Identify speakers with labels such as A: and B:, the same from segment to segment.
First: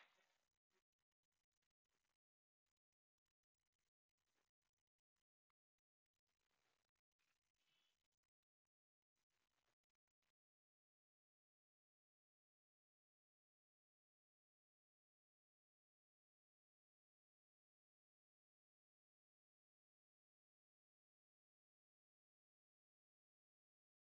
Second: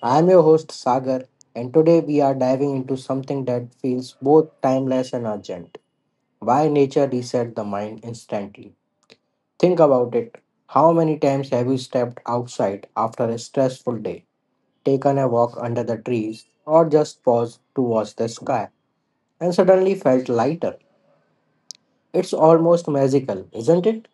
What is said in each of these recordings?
A: I am your host Sagar, and today we are diving into something that feels both timeless and urgent. Why nature resets the mind instantly? Think about it. How many times have you stepped outside after a stressful day, taken a walk under the trees, or just paused to watch the sky, and suddenly felt lighter? It's almost magical, isn't it?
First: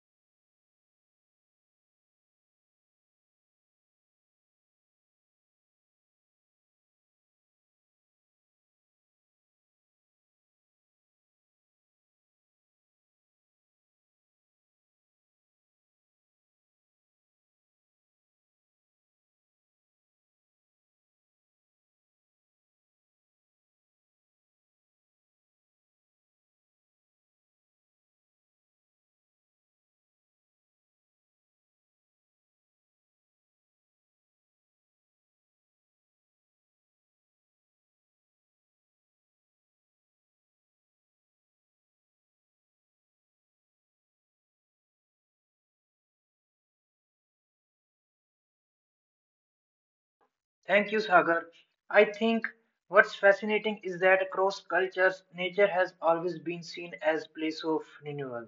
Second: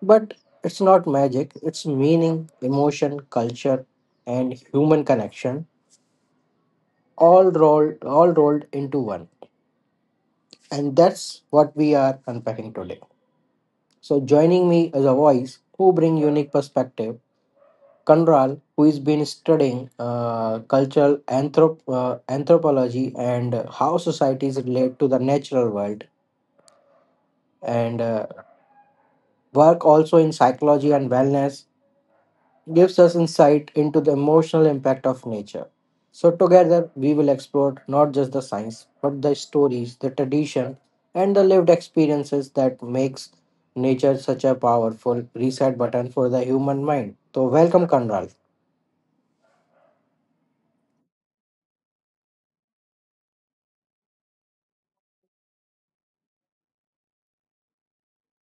A: But it's not magic, it's meaning, emotion, culture, and human connection all rolled into one. And that's what we are unpacking today. So joining me as a voice who bring unique perspective, Kanral, who has been studying cultural anthropology and how societies relate to the natural world, and work also in psychology and wellness gives us insight into the emotional impact of nature. So, together we will explore not just the science, but the stories, the tradition, and the lived experiences that makes nature such a powerful reset button for the human mind. So, welcome, Kanral.
B: Thank you, Sagar. I think what's fascinating is that across cultures, nature has always been seen as place of renewal.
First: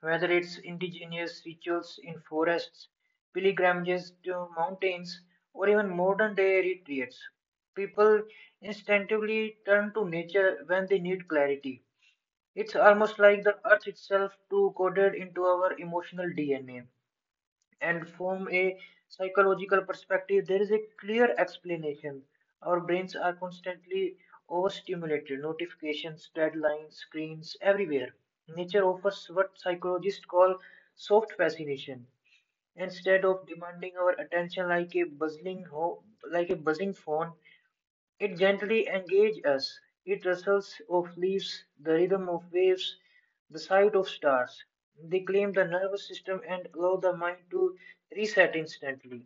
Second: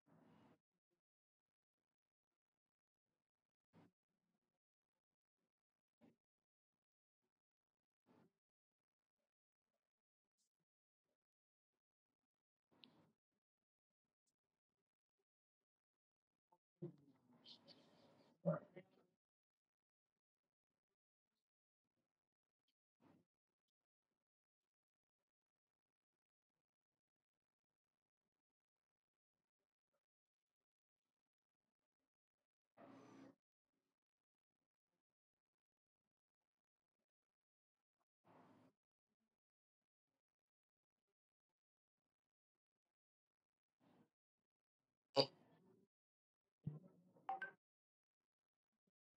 B: Whether it's indigenous rituals in forests, pilgrimages to mountains, or even modern day retreats, people instinctively turn to nature when they need clarity. It's almost like the earth itself too coded into our emotional DNA. And from a psychological perspective, there is a clear explanation. Our brains are constantly overstimulated, notifications, deadlines, screens, everywhere. Nature offers what psychologists call soft fascination. Instead of demanding our attention like a buzzing like a buzzing phone, it gently engages us. It rustles of leaves, the rhythm of waves, the sight of stars. They calm the nervous system and allow the mind to reset instantly.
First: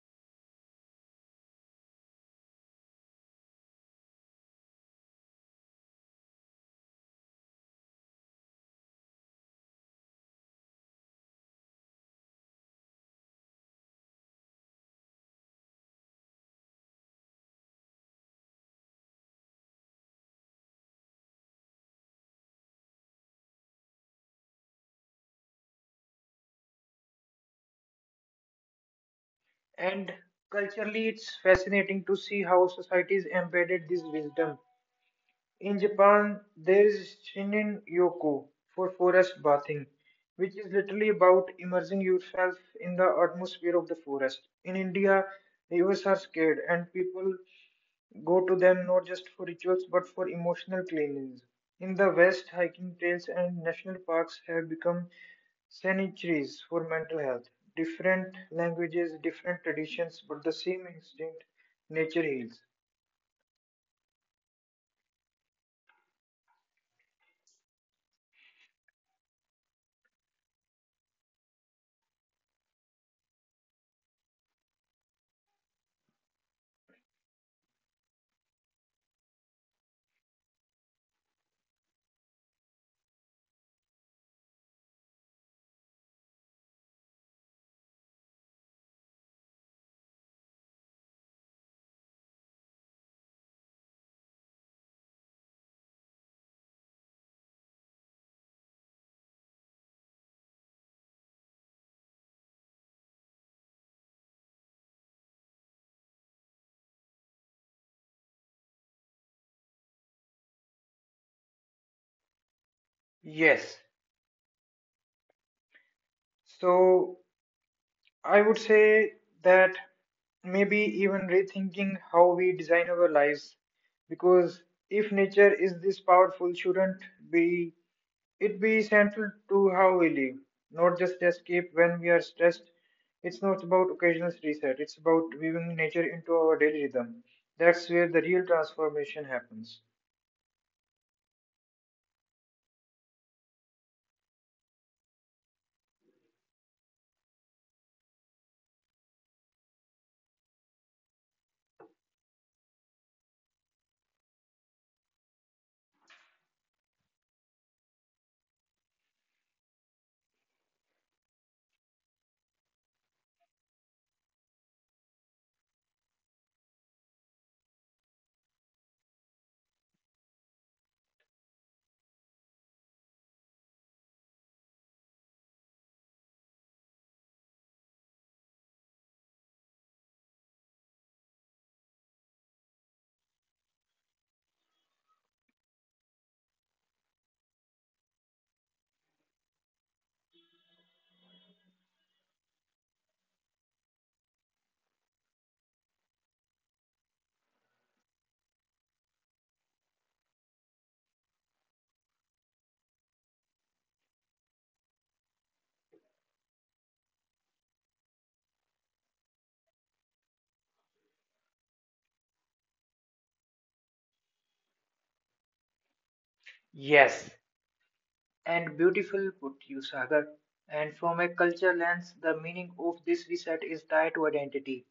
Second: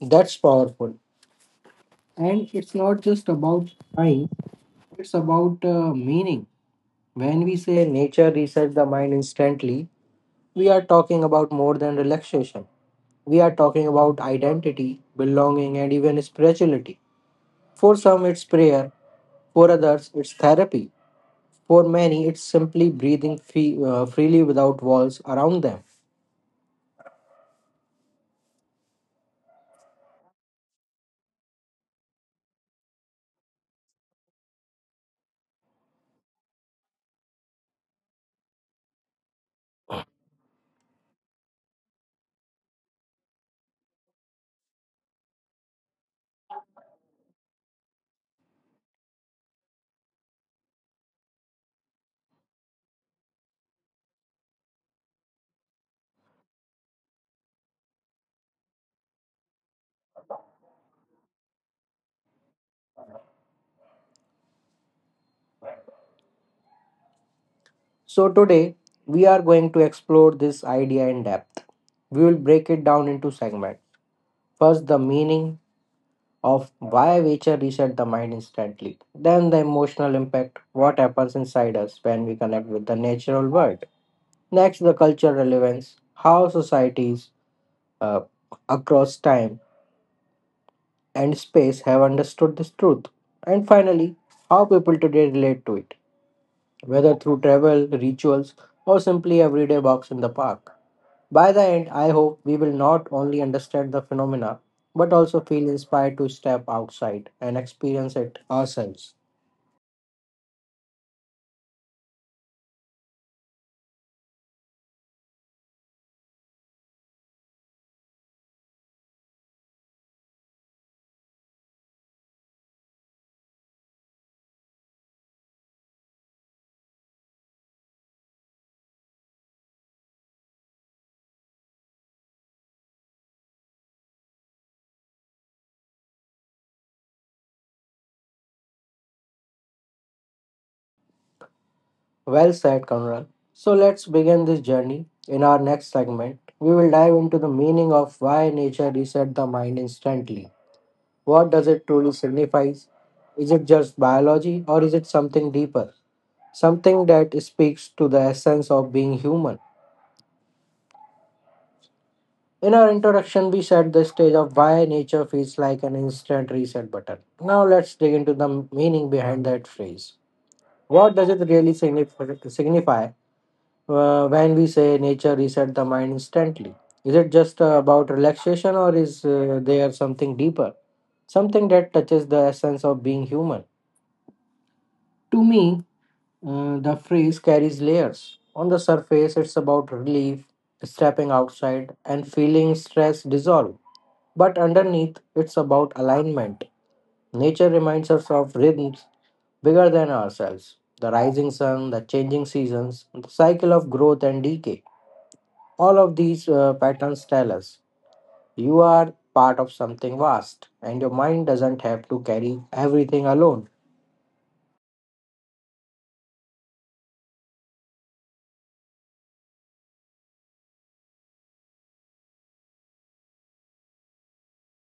A: That's powerful. And it's not just about time; it's about meaning. When we say nature resets the mind instantly, we are talking about more than relaxation. We are talking about identity, belonging, and even spirituality. For some, it's prayer, for others, it's therapy. For many, it's simply breathing freely without walls around them.
B: And culturally, it's fascinating to see how societies embedded this wisdom. In Japan, there is shinin yoko for forest bathing, which is literally about immersing yourself in the atmosphere of the forest. In India, rivers are scared and people go to them not just for rituals but for emotional cleansings. In the West, hiking trails and national parks have become sanctuaries for mental health. Different languages, different traditions, but the same instinct nature heals.
A: So, today, we are going to explore this idea in depth. We will break it down into segments. First, the meaning of why nature reset the mind instantly. Then, the emotional impact, what happens inside us when we connect with the natural world. Next, the cultural relevance, how societies uh, across time and space have understood this truth. And finally, how people today relate to it, whether through travel, rituals, or simply everyday walks in the park. By the end, I hope we will not only understand the phenomena but also feel inspired to step outside and experience it ourselves.
B: Yes. So I would say that maybe even rethinking how we design our lives because if nature is this powerful shouldn't be it be central to how we live, not just escape when we are stressed. It's not about occasional reset, it's about weaving nature into our daily rhythm. That's where the real transformation happens.
A: Well said, Conrad. So let's begin this journey. In our next segment, we will dive into the meaning of why nature resets the mind instantly. What does it truly signify? Is it just biology or is it something deeper? Something that speaks to the essence of being human. In our introduction, we set the stage of why nature feels like an instant reset button. Now let's dig into the meaning behind that phrase. What does it really signify when we say nature reset the mind instantly? Is it just about relaxation or is there something deeper? Something that touches the essence of being human? To me, the phrase carries layers. On the surface, it's about relief, stepping outside, and feeling stress dissolve. But underneath, it's about alignment. Nature reminds us of rhythms bigger than ourselves, the rising sun, the changing seasons, the cycle of growth and decay. All of these patterns tell us you are part of something vast, and your mind doesn't have to carry everything alone.
B: Yes, and beautiful put you, Sagar. And from a culture lens, the meaning of this reset is tied to identity.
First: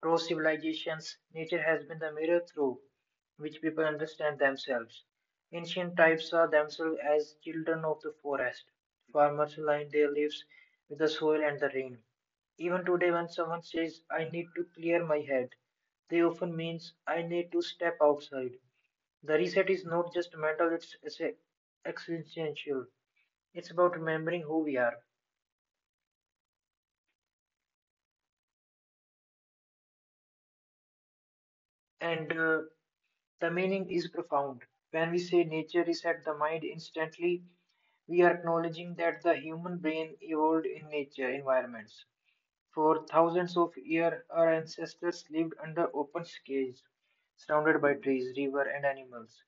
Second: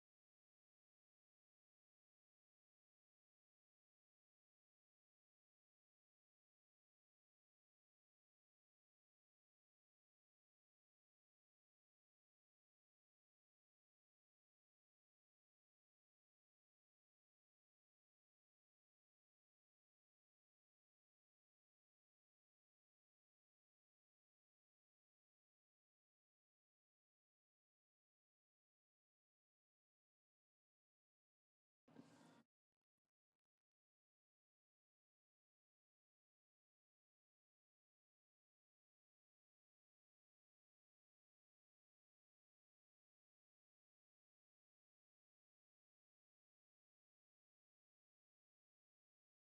B: Through civilizations, nature has been the mirror through which people understand themselves. Ancient tribes saw themselves as children of the forest. Farmers lined their lives with the soil and the rain. Even today, when someone says, I need to clear my head, they often means I need to step outside. The reset is not just mental, it's existential. It's about remembering who we are. And the meaning is profound. When we say nature reset the mind instantly, we are acknowledging that the human brain evolved in nature environments. For thousands of years, our ancestors lived under open skies, surrounded by trees, river, and animals.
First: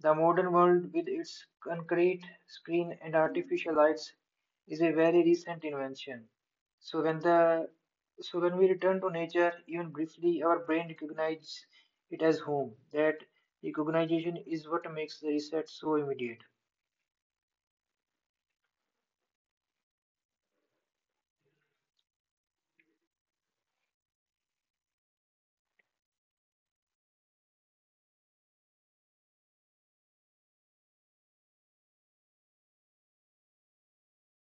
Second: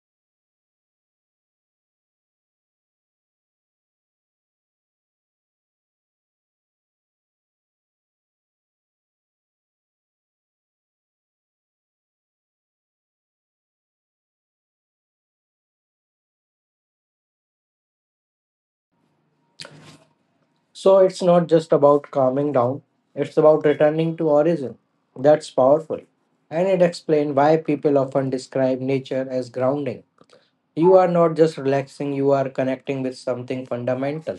B: The modern world, with its concrete screen and artificial lights, is a very recent invention. So when the so when we return to nature, even briefly, our brain recognizes it as home. That recognition is what makes the reset so immediate.
A: So it's not just about calming down, it's about returning to origin. That's powerful. And it explains why people often describe nature as grounding. You are not just relaxing, you are connecting with something fundamental.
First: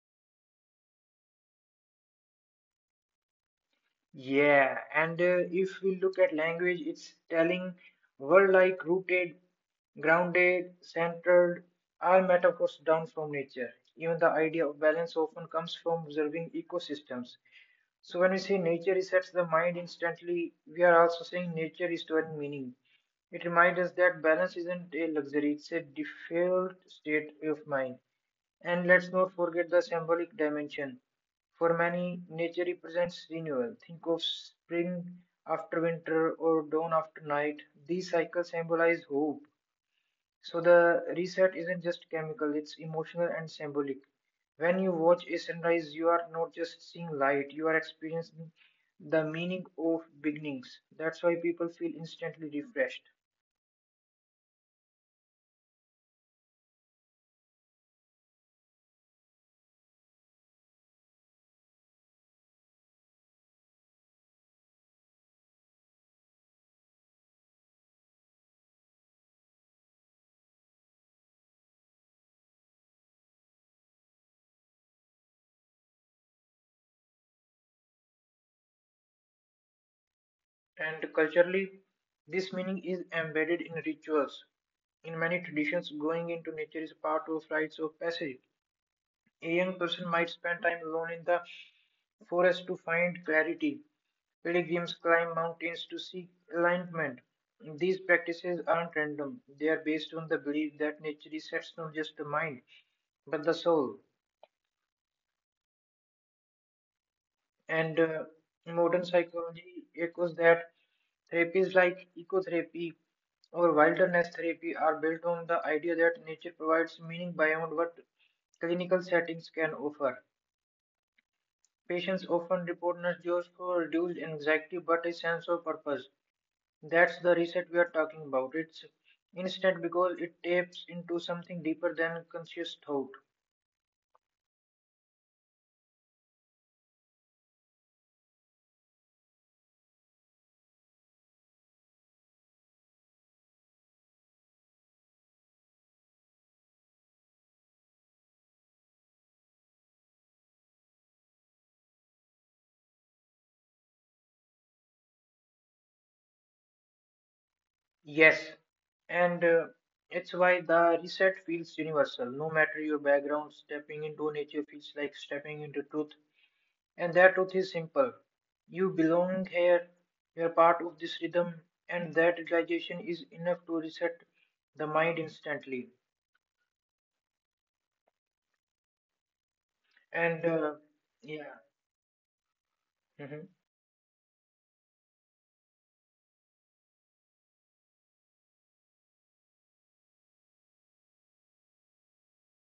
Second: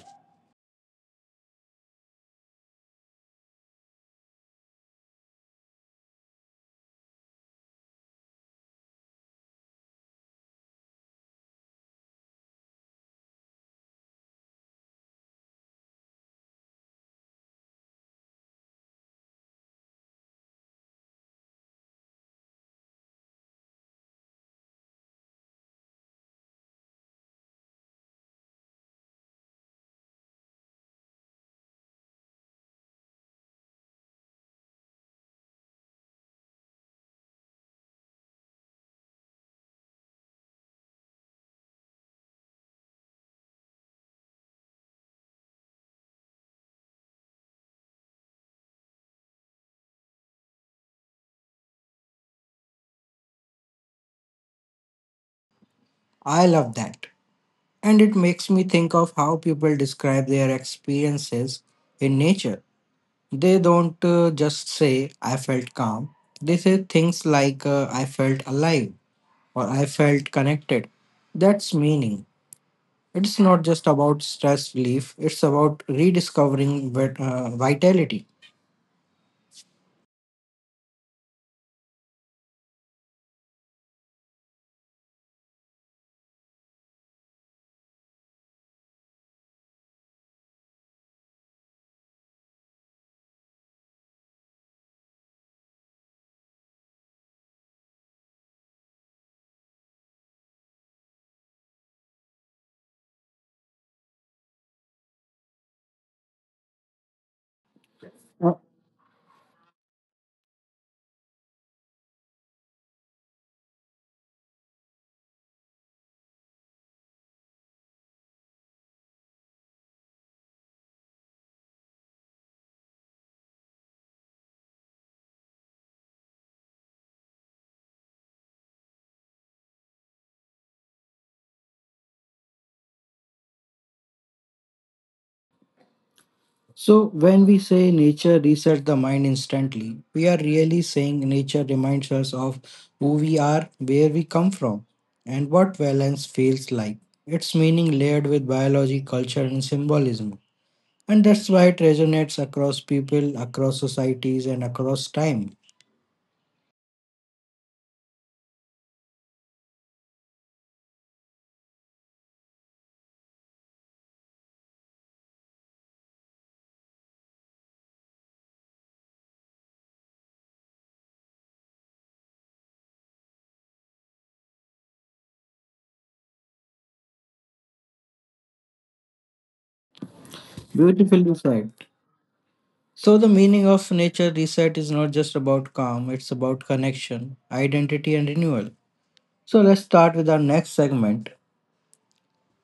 B: Yeah, and If we look at language, it's telling word like rooted, grounded, centered, are metaphors down from nature. Even the idea of balance often comes from observing ecosystems. So when we say nature resets the mind instantly, we are also saying nature is restoring meaning. It reminds us that balance isn't a luxury, it's a default state of mind. And let's not forget the symbolic dimension. For many, nature represents renewal. Think of spring after winter or dawn after night. These cycles symbolize hope. So the reset isn't just chemical, it's emotional and symbolic. When you watch a sunrise, you are not just seeing light, you are experiencing the meaning of beginnings. That's why people feel instantly refreshed.
A: I love that. And it makes me think of how people describe their experiences in nature. They don't just say, I felt calm. They say things like, I felt alive or I felt connected. That's meaning. It's not just about stress relief, it's about rediscovering vitality.
B: And culturally, this meaning is embedded in rituals. In many traditions, going into nature is part of rites of passage. A young person might spend time alone in the forest to find clarity. Pilgrims climb mountains to seek alignment. These practices aren't random. They are based on the belief that nature resets not just the mind, but the soul. And modern psychology echoes that therapies like ecotherapy or wilderness therapy are built on the idea that nature provides meaning beyond what clinical settings can offer. Patients often report not just for reduced anxiety but a sense of purpose. That's the reset we are talking about. It's instant because it taps into something deeper than conscious thought.
A: So, when we say nature resets the mind instantly, we are really saying nature reminds us of who we are, where we come from, and what balance feels like. Its meaning layered with biology, culture, and symbolism. And that's why it resonates across people, across societies, and across time.
B: Yes, and it's why the reset feels universal. No matter your background, stepping into nature feels like stepping into truth. And that truth is simple. You belong here, you're part of this rhythm, and that realization is enough to reset the mind instantly. And uh,
A: Beautifully
B: yeah,
A: said. So, the
B: mhm.
A: meaning of nature reset is not just about calm, it's about connection, identity, and renewal. So, let's start with our next segment.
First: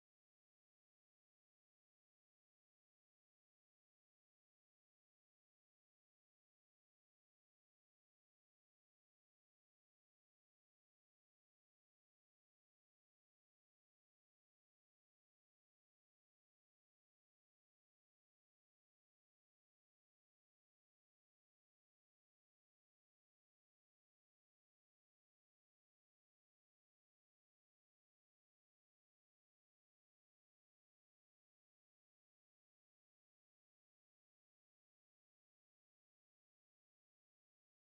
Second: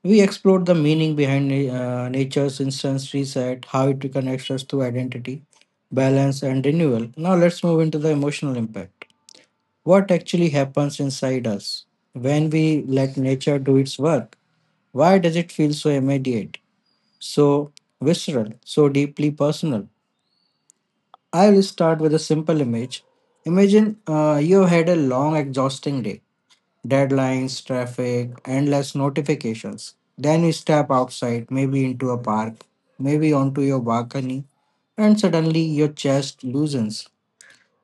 A: We explored the meaning behind nature's instance reset, how it connects us to identity, balance, and renewal. Now, let's move into the emotional impact. What actually happens inside us when we let nature do its work? Why does it feel so immediate, so visceral, so deeply personal? I will start with a simple image. Imagine you had a long, exhausting day, deadlines, traffic, endless notifications. Then you step outside, maybe into a park, maybe onto your balcony, and suddenly your chest loosens.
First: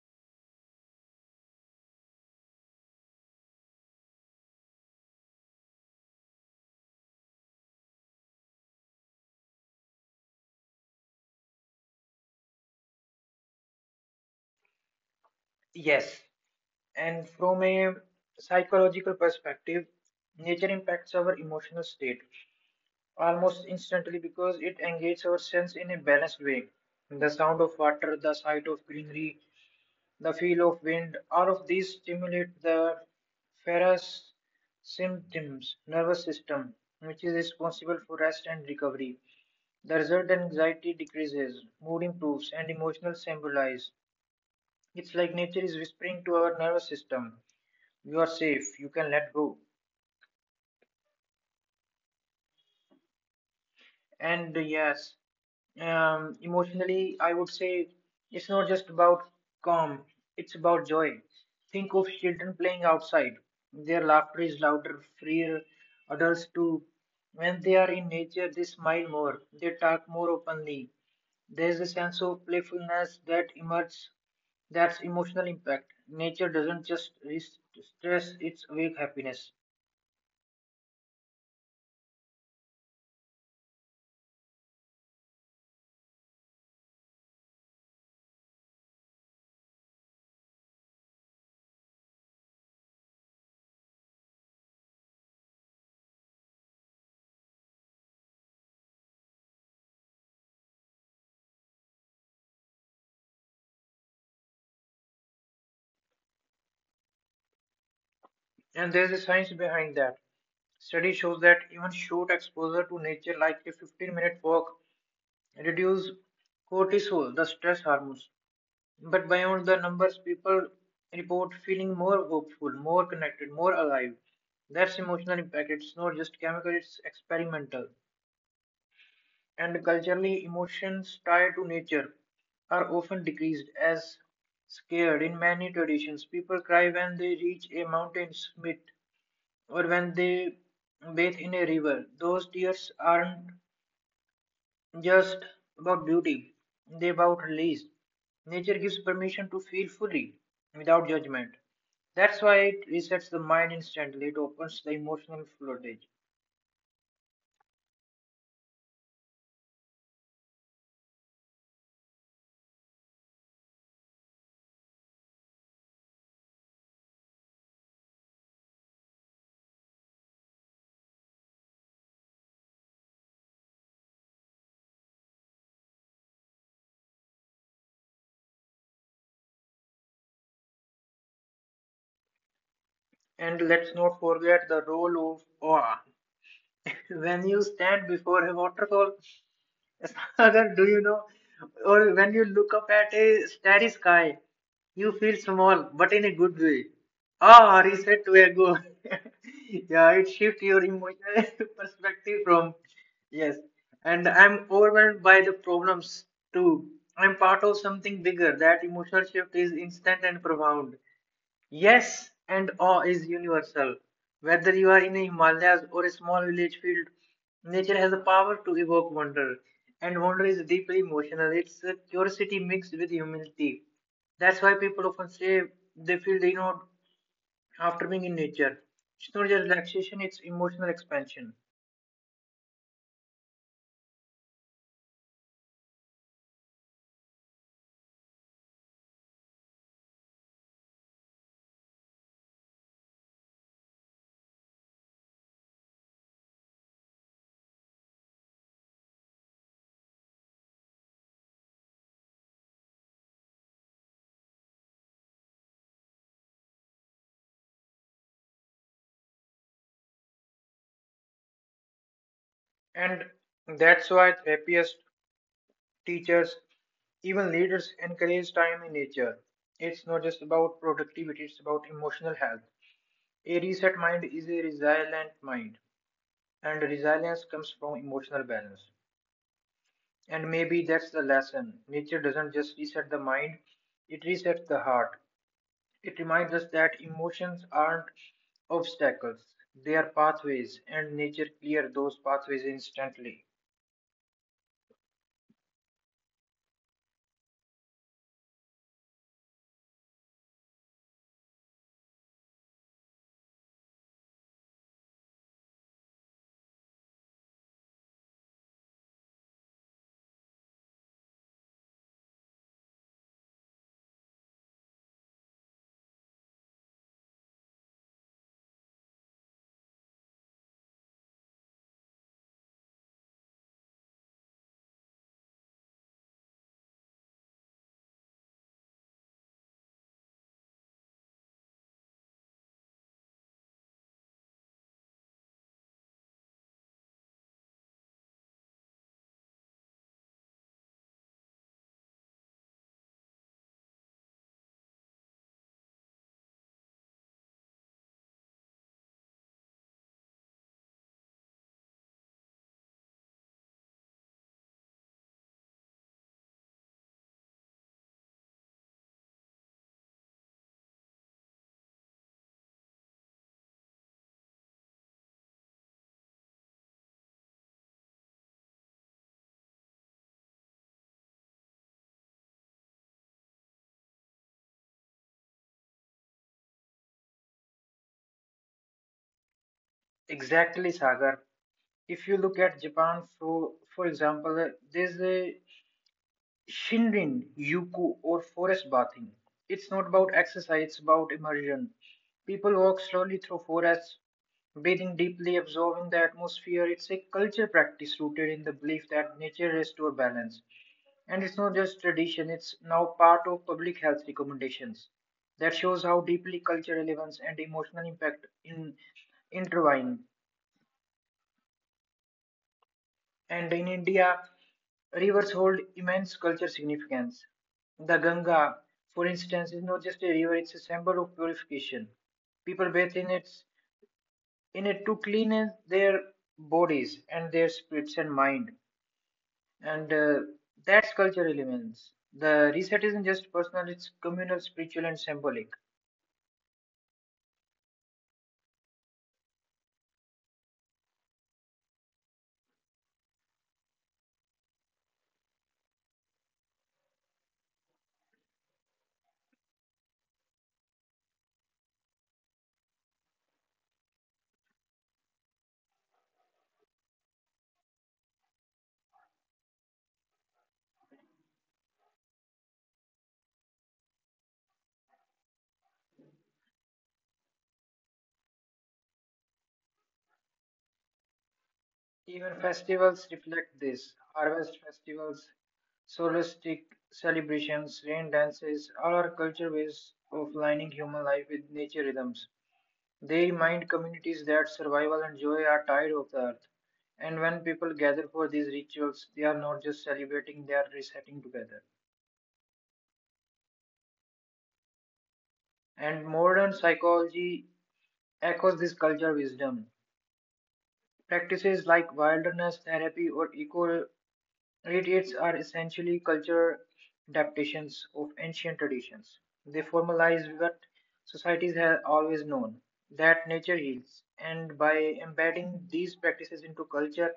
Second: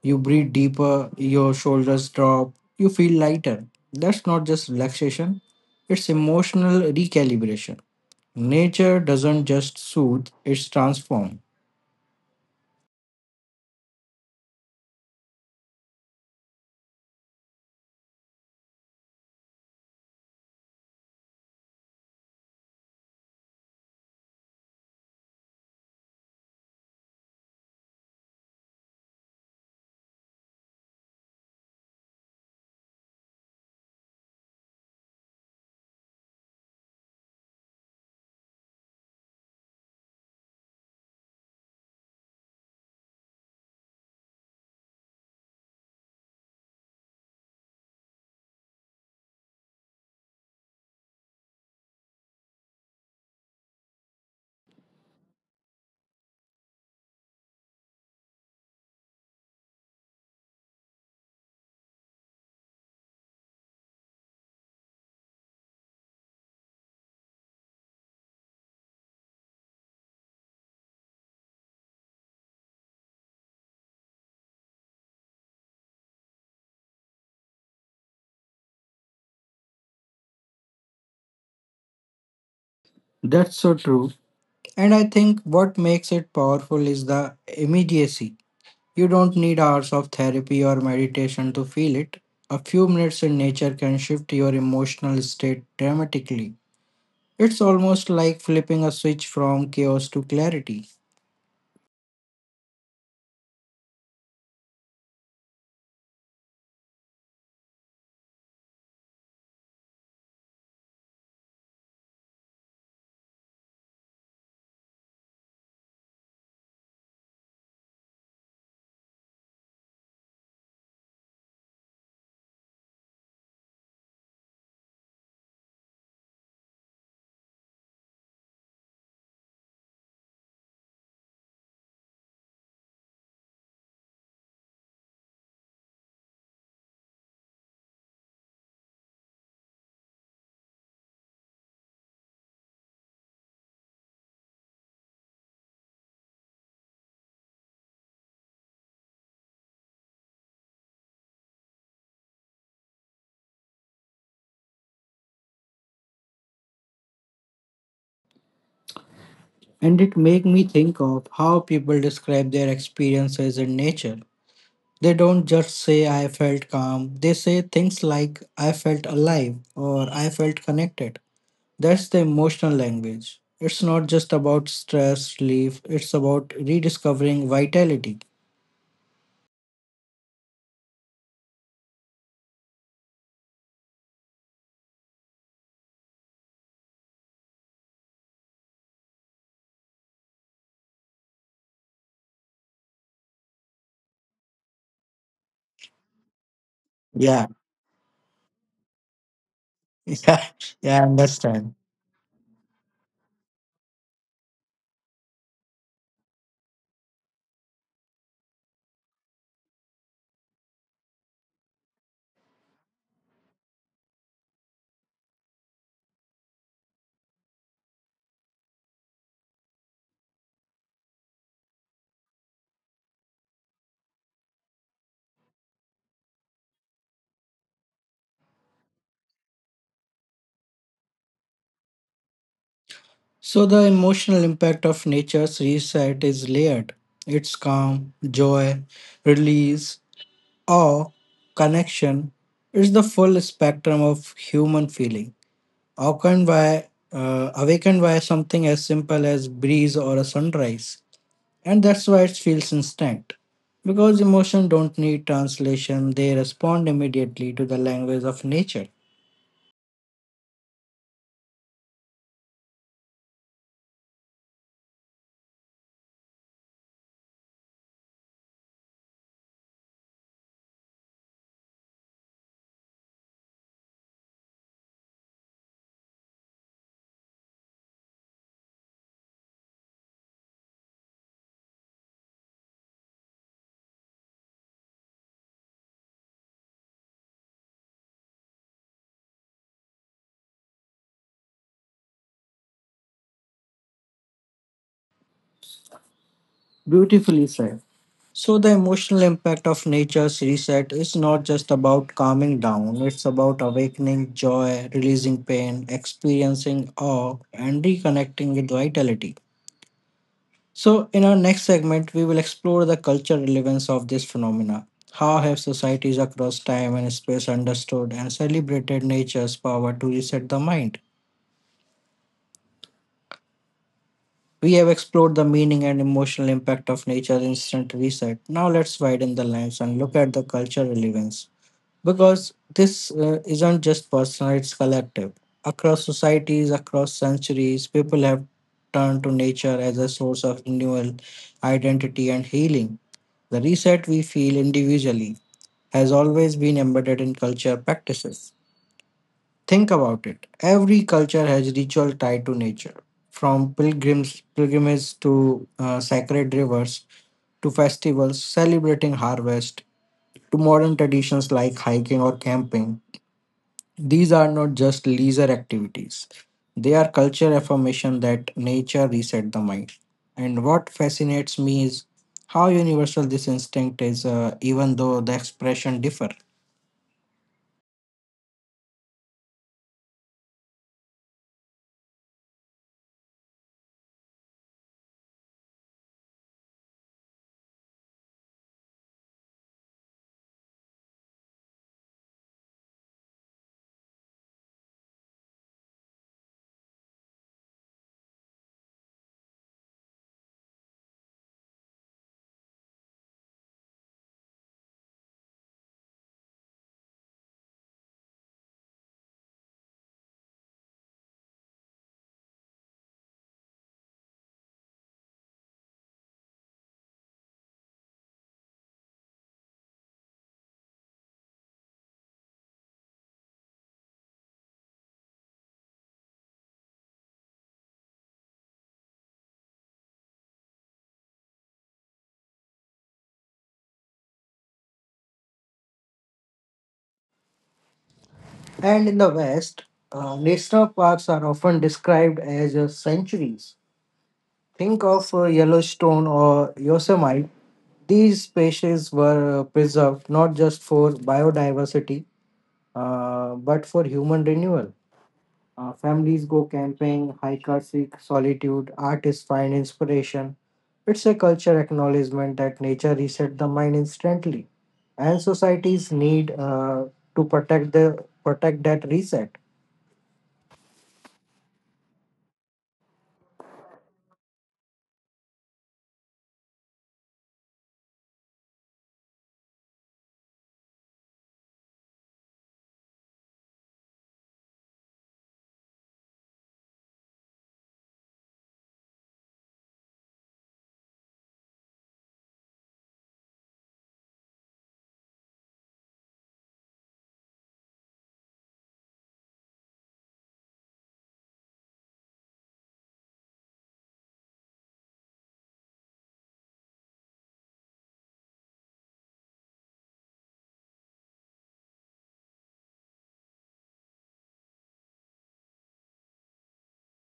A: You breathe deeper, your shoulders drop, you feel lighter. That's not just relaxation, it's emotional recalibration. Nature doesn't just soothe, it's transform.
B: Yes, and from a psychological perspective, nature impacts our emotional state almost instantly because it engages our sense in a balanced way. The sound of water, the sight of greenery, the feel of wind, all of these stimulate the ferrous symptoms nervous system, which is responsible for rest and recovery. The result anxiety decreases, mood improves, and emotional stabilize. It's like nature is whispering to our nervous system, you are safe, you can let go. And uh, yes, Emotionally, I would say it's not just about calm, it's about joy. Think of children playing outside. Their laughter is louder, freer. Adults too. When they are in nature, they smile more, they talk more openly. There's a sense of playfulness that emerges, that's emotional impact. Nature doesn't just stress, it's awake happiness.
A: That's so true. And I think what makes it powerful is the immediacy. You don't need hours of therapy or meditation to feel it. A few minutes in nature can shift your emotional state dramatically. It's almost like flipping a switch from chaos to clarity.
B: And there's a science behind that. Study shows that even short exposure to nature, like a 15-minute walk reduce cortisol, the stress hormones. But beyond the numbers, people report feeling more hopeful, more connected, more alive. That's emotional impact. It's not just chemical, it's experimental. And culturally, emotions tied to nature are often decreased as scared in many traditions. People cry when they reach a mountain summit or when they bathe in a river. Those tears aren't just about beauty, they about release. Nature gives permission to feel fully, without judgment. That's why it resets the mind instantly, it opens the emotional floodgate.
A: And it made me think of how people describe their experiences in nature. They don't just say, I felt calm, they say things like, I felt alive or I felt connected. That's the emotional language. It's not just about stress relief, it's about rediscovering vitality.
B: And let's not forget the role of awe. When you stand before a waterfall, Sagar, do you know? Or when you look up at a starry sky, you feel small, but in a good way.
A: Yeah,
B: Ah, reset to ego. Yeah, it
A: yeah,
B: shifts your
A: yeah, I
B: emotional
A: understand.
B: perspective from yes. And I'm overwhelmed by the problems too. I'm part of something bigger. That emotional shift is instant and profound. Yes, and awe is universal. Whether you are in the Himalayas or a small village field, nature has a power to evoke wonder. And wonder is deeply emotional. It's curiosity mixed with humility. That's why people often say they feel they know after being in nature. It's not just relaxation, it's emotional expansion.
A: So, the emotional impact of nature's reset is layered. It's calm, joy, release, awe, connection. It's the full spectrum of human feeling, awakened by something as simple as breeze or a sunrise. And that's why it feels instant. Because emotions don't need translation, they respond immediately to the language of nature.
B: And that's why therapists, teachers, even leaders encourage time in nature. It's not just about productivity, it's about emotional health. A reset mind is a resilient mind, and resilience comes from emotional balance. And maybe that's the lesson. Nature doesn't just reset the mind, it resets the heart. It reminds us that emotions aren't obstacles, they are pathways, and nature clears those pathways instantly.
A: Beautifully said. So, the emotional impact of nature's reset is not just about calming down, it's about awakening joy, releasing pain, experiencing awe, and reconnecting with vitality. So, in our next segment, we will explore the cultural relevance of this phenomena. How have societies across time and space understood and celebrated nature's power to reset the mind? We have explored the meaning and emotional impact of nature's instant reset. Now, let's widen the lens and look at the cultural relevance. Because this isn't just personal, it's collective. Across societies, across centuries, people have turned to nature as a source of renewal, identity, and healing. The reset we feel individually has always been embedded in culture practices. Think about it. Every culture has ritual tied to nature, from pilgrims pilgrimages to sacred rivers to festivals celebrating harvest to modern traditions like hiking or camping. These are not just leisure activities. They are culture affirmation that nature reset the mind. And what fascinates me is how universal this instinct is, even though the expression differ.
B: Exactly, Sagar. If you look at Japan, for example, there's a Shinrin, Yuku, or forest bathing. It's not about exercise, it's about immersion. People walk slowly through forests, breathing deeply, absorbing the atmosphere. It's a culture practice rooted in the belief that nature restores balance. And it's not just tradition, it's now part of public health recommendations. That shows how deeply culture relevance and emotional impact in intertwine. And in India, rivers hold immense cultural significance. The Ganga, for instance, is not just a river, it's a symbol of purification. People bathe in it to cleanse their bodies and their spirits and mind. And That's cultural elements. The reset isn't just personal, it's communal, spiritual, and symbolic.
A: And in the West, national parks are often described as sanctuaries. Think of Yellowstone or Yosemite. These species were preserved not just for biodiversity, but for human renewal. Families go camping, hikers seek solitude, artists find inspiration. It's a culture acknowledgement that nature resets the mind instantly, and societies need to protect that reset.
B: Even festivals reflect this. Harvest festivals, solstice celebrations, rain dances, all are culture ways of lining human life with nature rhythms. They remind communities that survival and joy are tied of the earth. And when people gather for these rituals, they are not just celebrating, they are resetting together. And modern psychology echoes this culture wisdom. Practices like wilderness therapy or eco retreats are essentially cultural adaptations of ancient traditions. They formalize what societies have always known that nature heals, and by embedding these practices into culture,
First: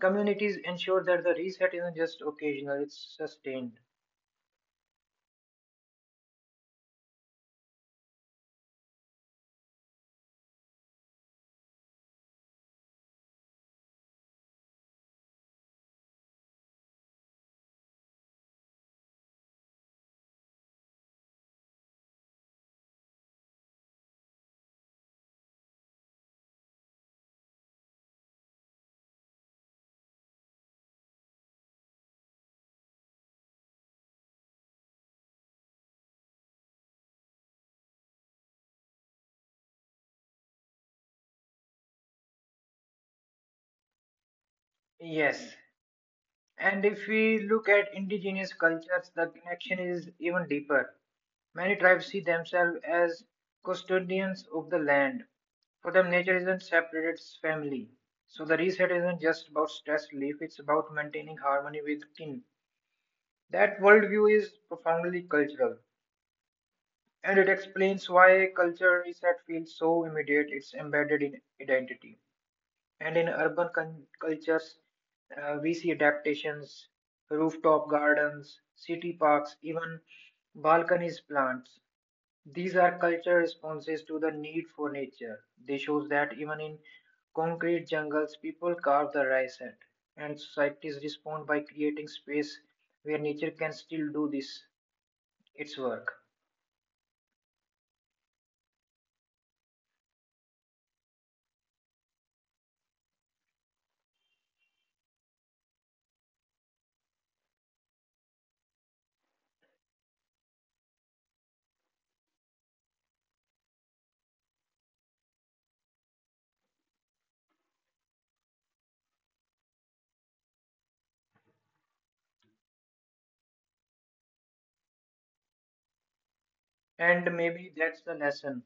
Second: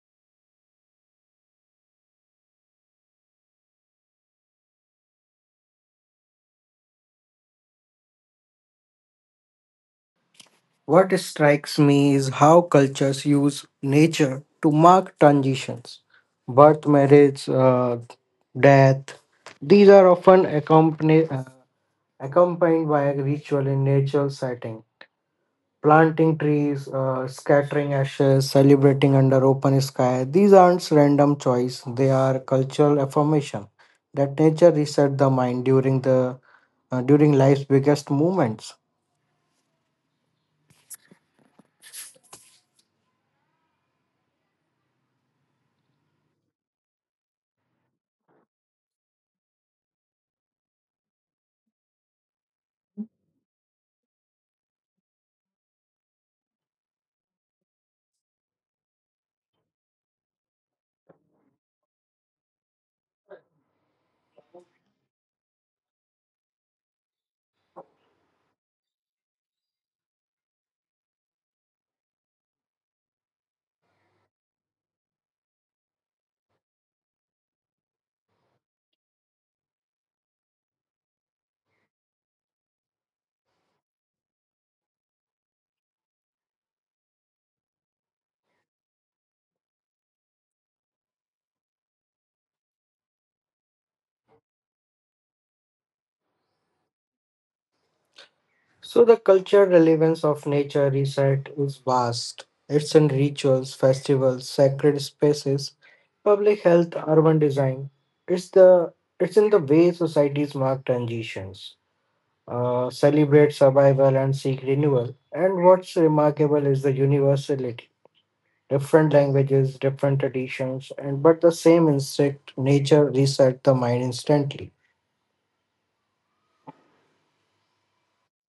B: communities ensure that the reset isn't just occasional, it's sustained.
A: What strikes me is how cultures use nature to mark transitions, birth, marriage, death. These are often accompanied by a ritual in natural setting, planting trees, scattering ashes, celebrating under open sky. These aren't random choice, they are cultural affirmation that nature resets the mind during the during life's biggest moments.
B: Yes, and if we look at indigenous cultures, the connection is even deeper. Many tribes see themselves as custodians of the land. For them, nature isn't separate, it's family. So the reset isn't just about stress relief, it's about maintaining harmony with kin. That worldview is profoundly cultural, and it explains why culture reset feels so immediate, it's embedded in identity. And in urban cultures, we see adaptations, rooftop gardens, city parks, even balconies plants. These are cultural responses to the need for nature. They shows that even in concrete jungles, people carve the rice at, and societies respond by creating space where nature can still do this its work.
A: So the cultural relevance of nature reset is vast. It's in rituals, festivals, sacred spaces, public health, urban design. It's the it's in the way societies mark transitions, celebrate survival and seek renewal. And what's remarkable is the universality. Different languages, different traditions, and but the same instinct, nature reset the mind instantly.
B: And maybe that's the lesson.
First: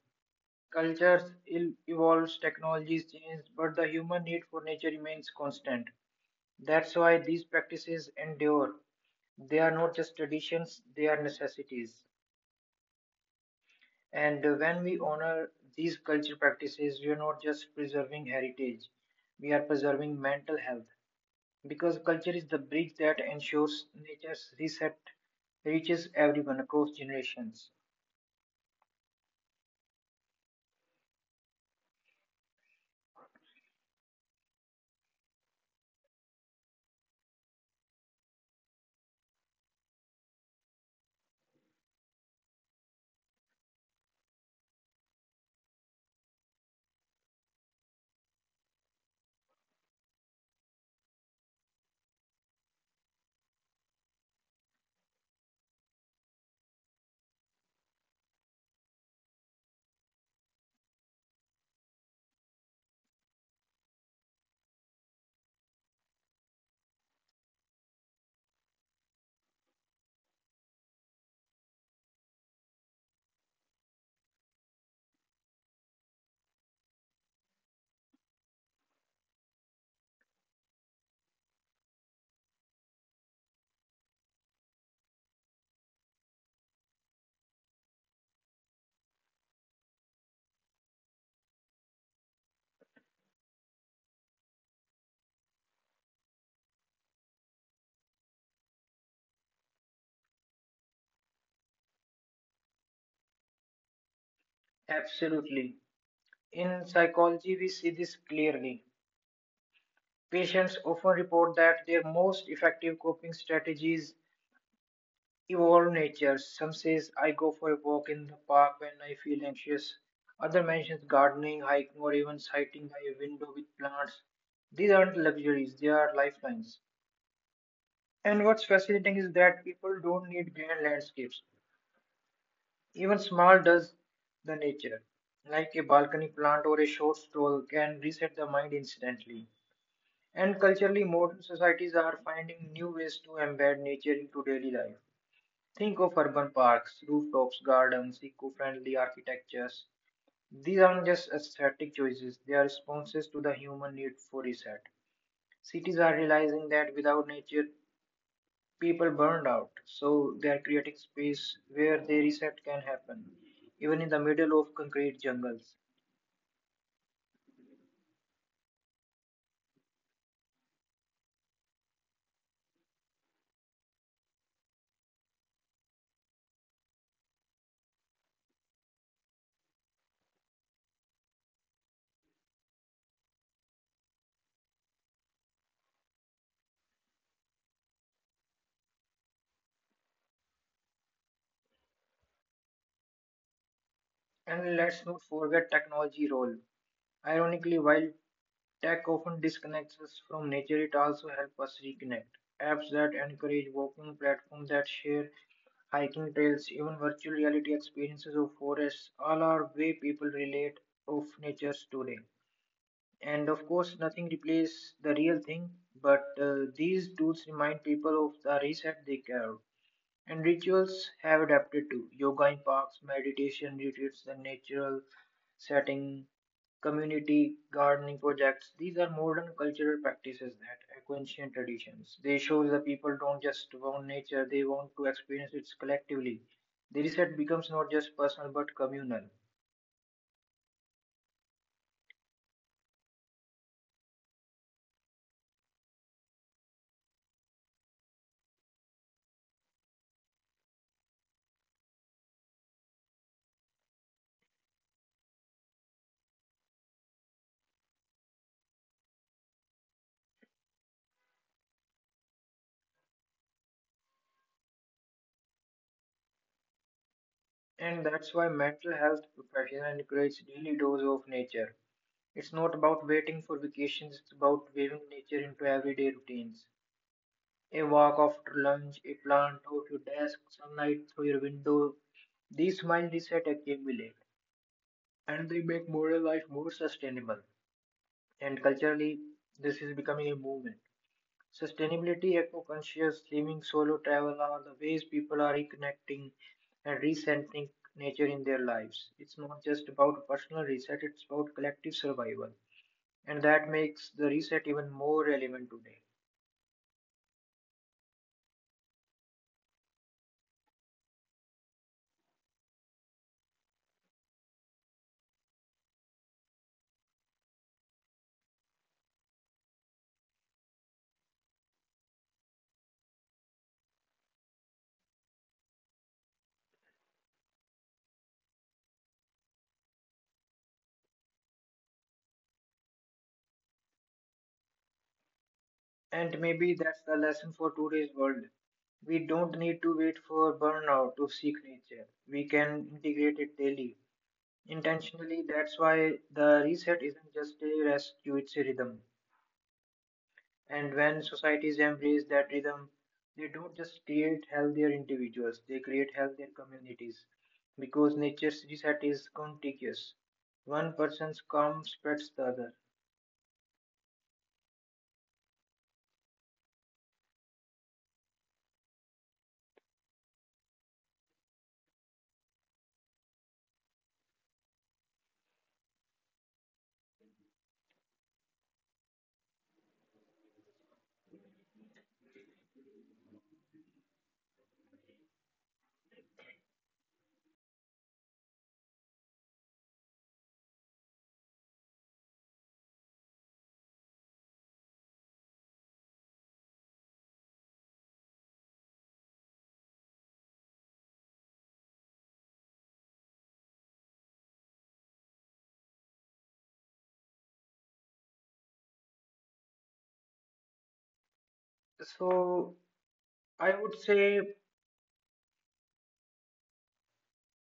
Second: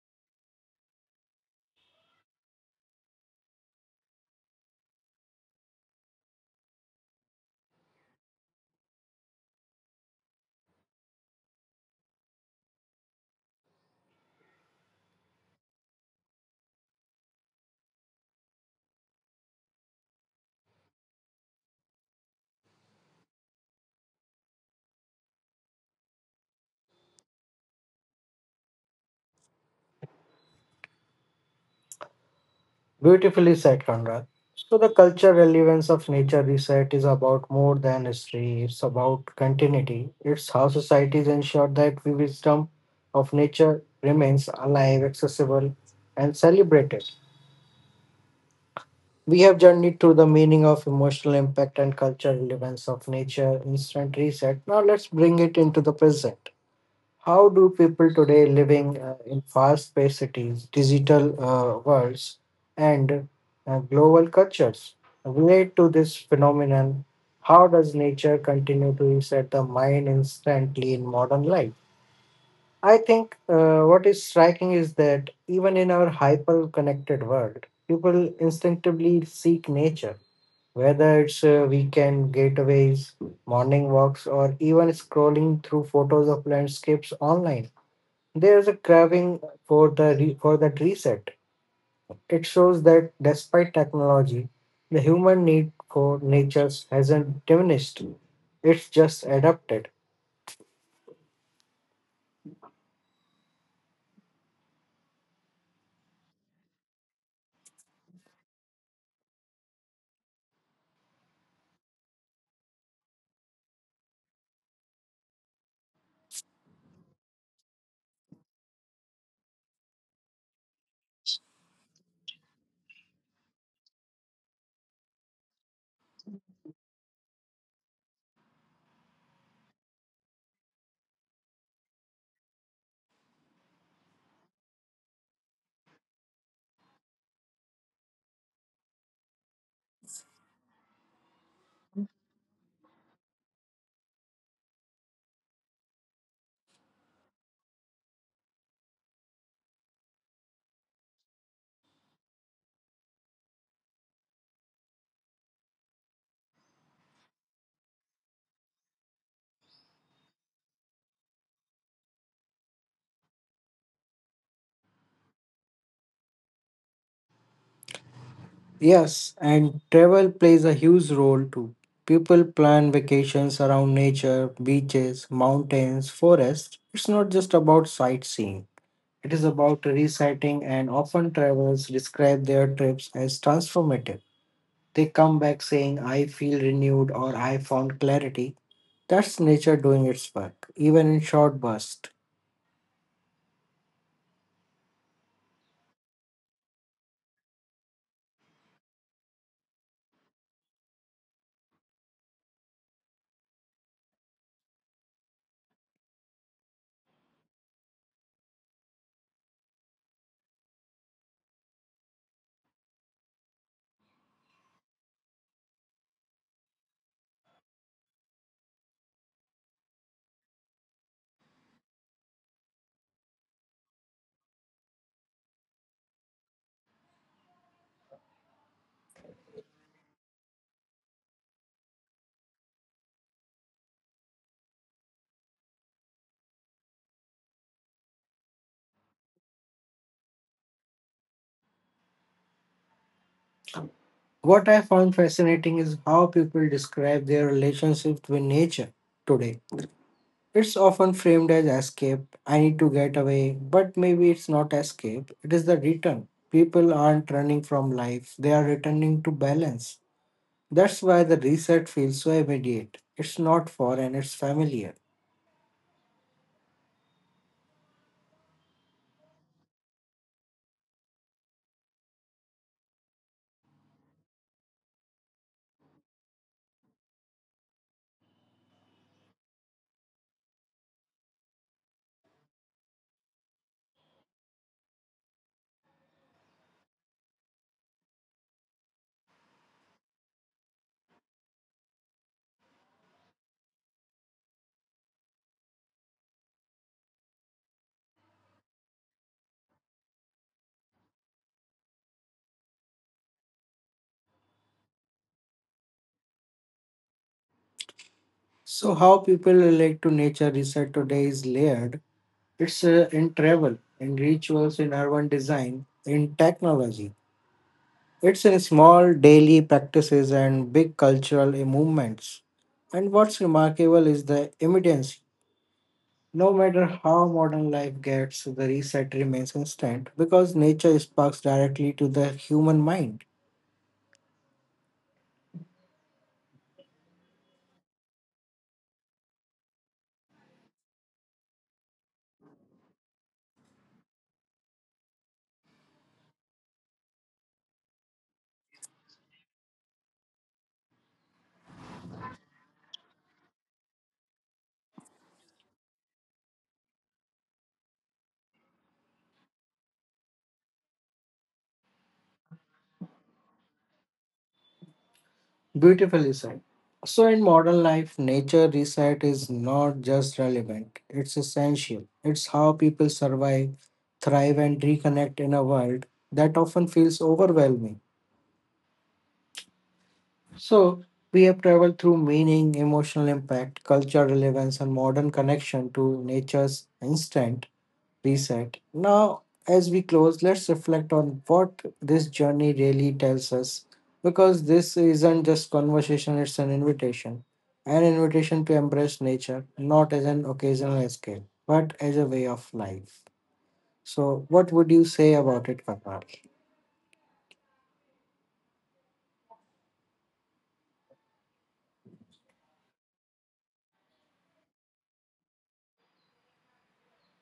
B: Cultures evolves, technologies change, but the human need for nature remains constant. That's why these practices endure. They are not just traditions, they are necessities. And when we honor these culture practices, we are not just preserving heritage, we are preserving mental health. Because culture is the bridge that ensures nature's reset reaches everyone across generations.
A: Beautifully said, Conrad. So the cultural relevance of nature reset is about more than history. It's about continuity. It's how societies ensure that the wisdom of nature remains alive, accessible, and celebrated. We have journeyed through the meaning of emotional impact and cultural relevance of nature, instant reset. Now let's bring it into the present. How do people today living in fast paced cities, digital worlds, and global cultures relate to this phenomenon? How does nature continue to reset the mind instantly in modern life? I think what is striking is that even in our hyper connected world, people instinctively seek nature whether it's weekend getaways, morning walks, or even scrolling through photos of landscapes online, there's a craving for that reset. It shows that despite technology, the human need for nature hasn't diminished. It's just adapted.
B: Absolutely. In psychology, we see this clearly. Patients often report that their most effective coping strategies evolve nature. Some says I go for a walk in the park when I feel anxious. Other mentions gardening, hiking, or even sitting by a window with plants. These aren't luxuries, they are lifelines. And what's fascinating is that people don't need grand landscapes. Even small does the nature, like a balcony plant or a short stroll, can reset the mind instantly. And culturally, modern societies are finding new ways to embed nature into daily life. Think of urban parks, rooftops, gardens, eco friendly architectures. These aren't just aesthetic choices, they are responses to the human need for reset. Cities are realizing that without nature, people burned out, so they are creating space where the reset can happen, even in the middle of concrete jungles.
A: Yes, and travel plays a huge role too. People plan vacations around nature, beaches, mountains, forests. It's not just about sightseeing. It is about reciting, and often travelers describe their trips as transformative. They come back saying, I feel renewed or I found clarity. That's nature doing its work, even in short bursts.
B: And let's not forget technology role. Ironically, while tech often disconnects us from nature, it also helps us reconnect. Apps that encourage walking, platforms that share hiking trails, even virtual reality experiences of forests, all are way people relate of nature today. And of course, nothing replaces the real thing, but these tools remind people of the reset they carry. And rituals have adapted to yoga in parks, meditation retreats, and natural setting, community gardening projects. These are modern cultural practices that echo ancient traditions. They show that people don't just want nature, they want to experience it collectively. The reset becomes not just personal but communal.
A: What I found fascinating is how people describe their relationship with nature today. It's often framed as escape. I need to get away, but maybe it's not escape, it is the return. People aren't running from life, they are returning to balance. That's why the reset feels so immediate. It's not foreign, it's familiar.
B: And that's why mental health professionals encourage daily dose of nature. It's not about waiting for vacations, it's about weaving nature into everyday routines. A walk after lunch, a plant out your desk, sunlight through your window. These small resets accumulate and they make modern life more sustainable. And culturally, this is becoming a movement. Sustainability, eco conscious living, solo travel are the ways people are reconnecting and recentering nature in their lives. It's not just about personal reset, it's about collective survival. And that makes the reset even more relevant today.
A: So, how people relate to nature reset today is layered. It's in travel, in rituals, in urban design, in technology. It's in small daily practices and big cultural movements. And what's remarkable is the immediacy. No matter how modern life gets, the reset remains instant because nature sparks directly to the human mind.
B: And maybe that's the lesson for today's world. We don't need to wait for burnout to seek nature. We can integrate it daily. Intentionally, that's why the reset isn't just a rescue, it's a rhythm. And when societies embrace that rhythm, they don't just create healthier individuals, they create healthier communities. Because nature's reset is contagious. One person's calm spreads the other.
A: Beautifully said. So, in modern life, nature reset is not just relevant, it's essential. It's how people survive, thrive, and reconnect in a world that often feels overwhelming. So, we have traveled through meaning, emotional impact, cultural relevance, and modern connection to nature's instant reset. Now, as we close, let's reflect on what this journey really tells us because this isn't just conversation, it's an invitation. An invitation to embrace nature, not as an occasional escape, but as a way of life. So, what would you say about it, Karnal?
B: So, I would say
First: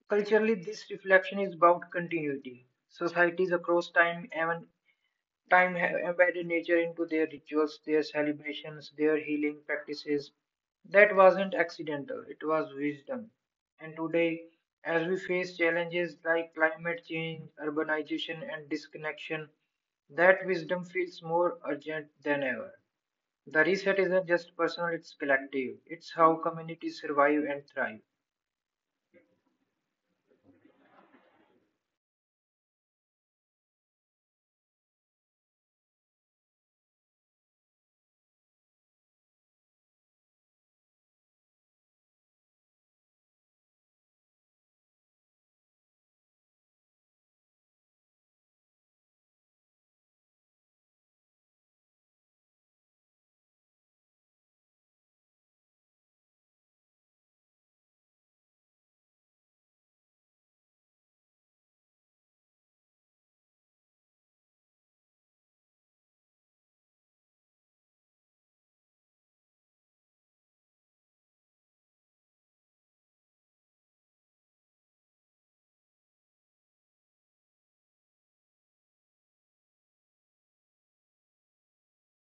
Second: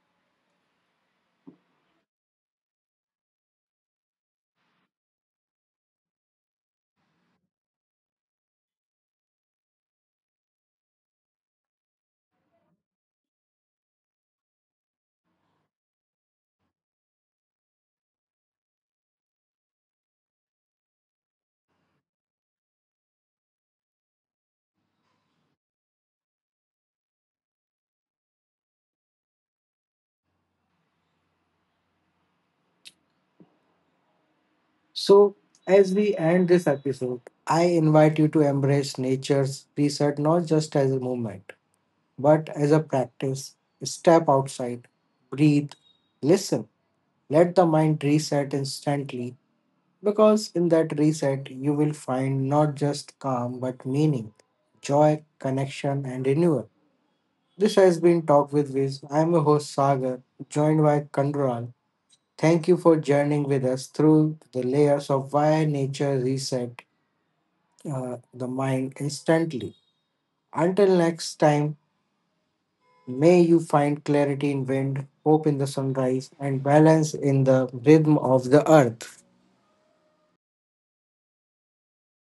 B: culturally, this reflection is about continuity. Societies across time and time have embedded nature into their rituals, their celebrations, their healing practices. That wasn't accidental, it was wisdom. And today, as we face challenges like climate change, urbanization, and disconnection, that wisdom feels more urgent than ever. The reset isn't just personal, it's collective. It's how communities survive and thrive.
A: So, as we end this episode, I invite you to embrace nature's reset not just as a movement, but as a practice. Step outside, breathe, listen. Let the mind reset instantly, because in that reset you will find not just calm but meaning, joy, connection, and renewal. This has been Talk with Viz. I am your host Sagar, joined by Kandral. Thank you for journeying with us through the layers of why nature reset the mind instantly. Until next time, may you find clarity in wind, hope in the sunrise, and balance in the rhythm of the earth.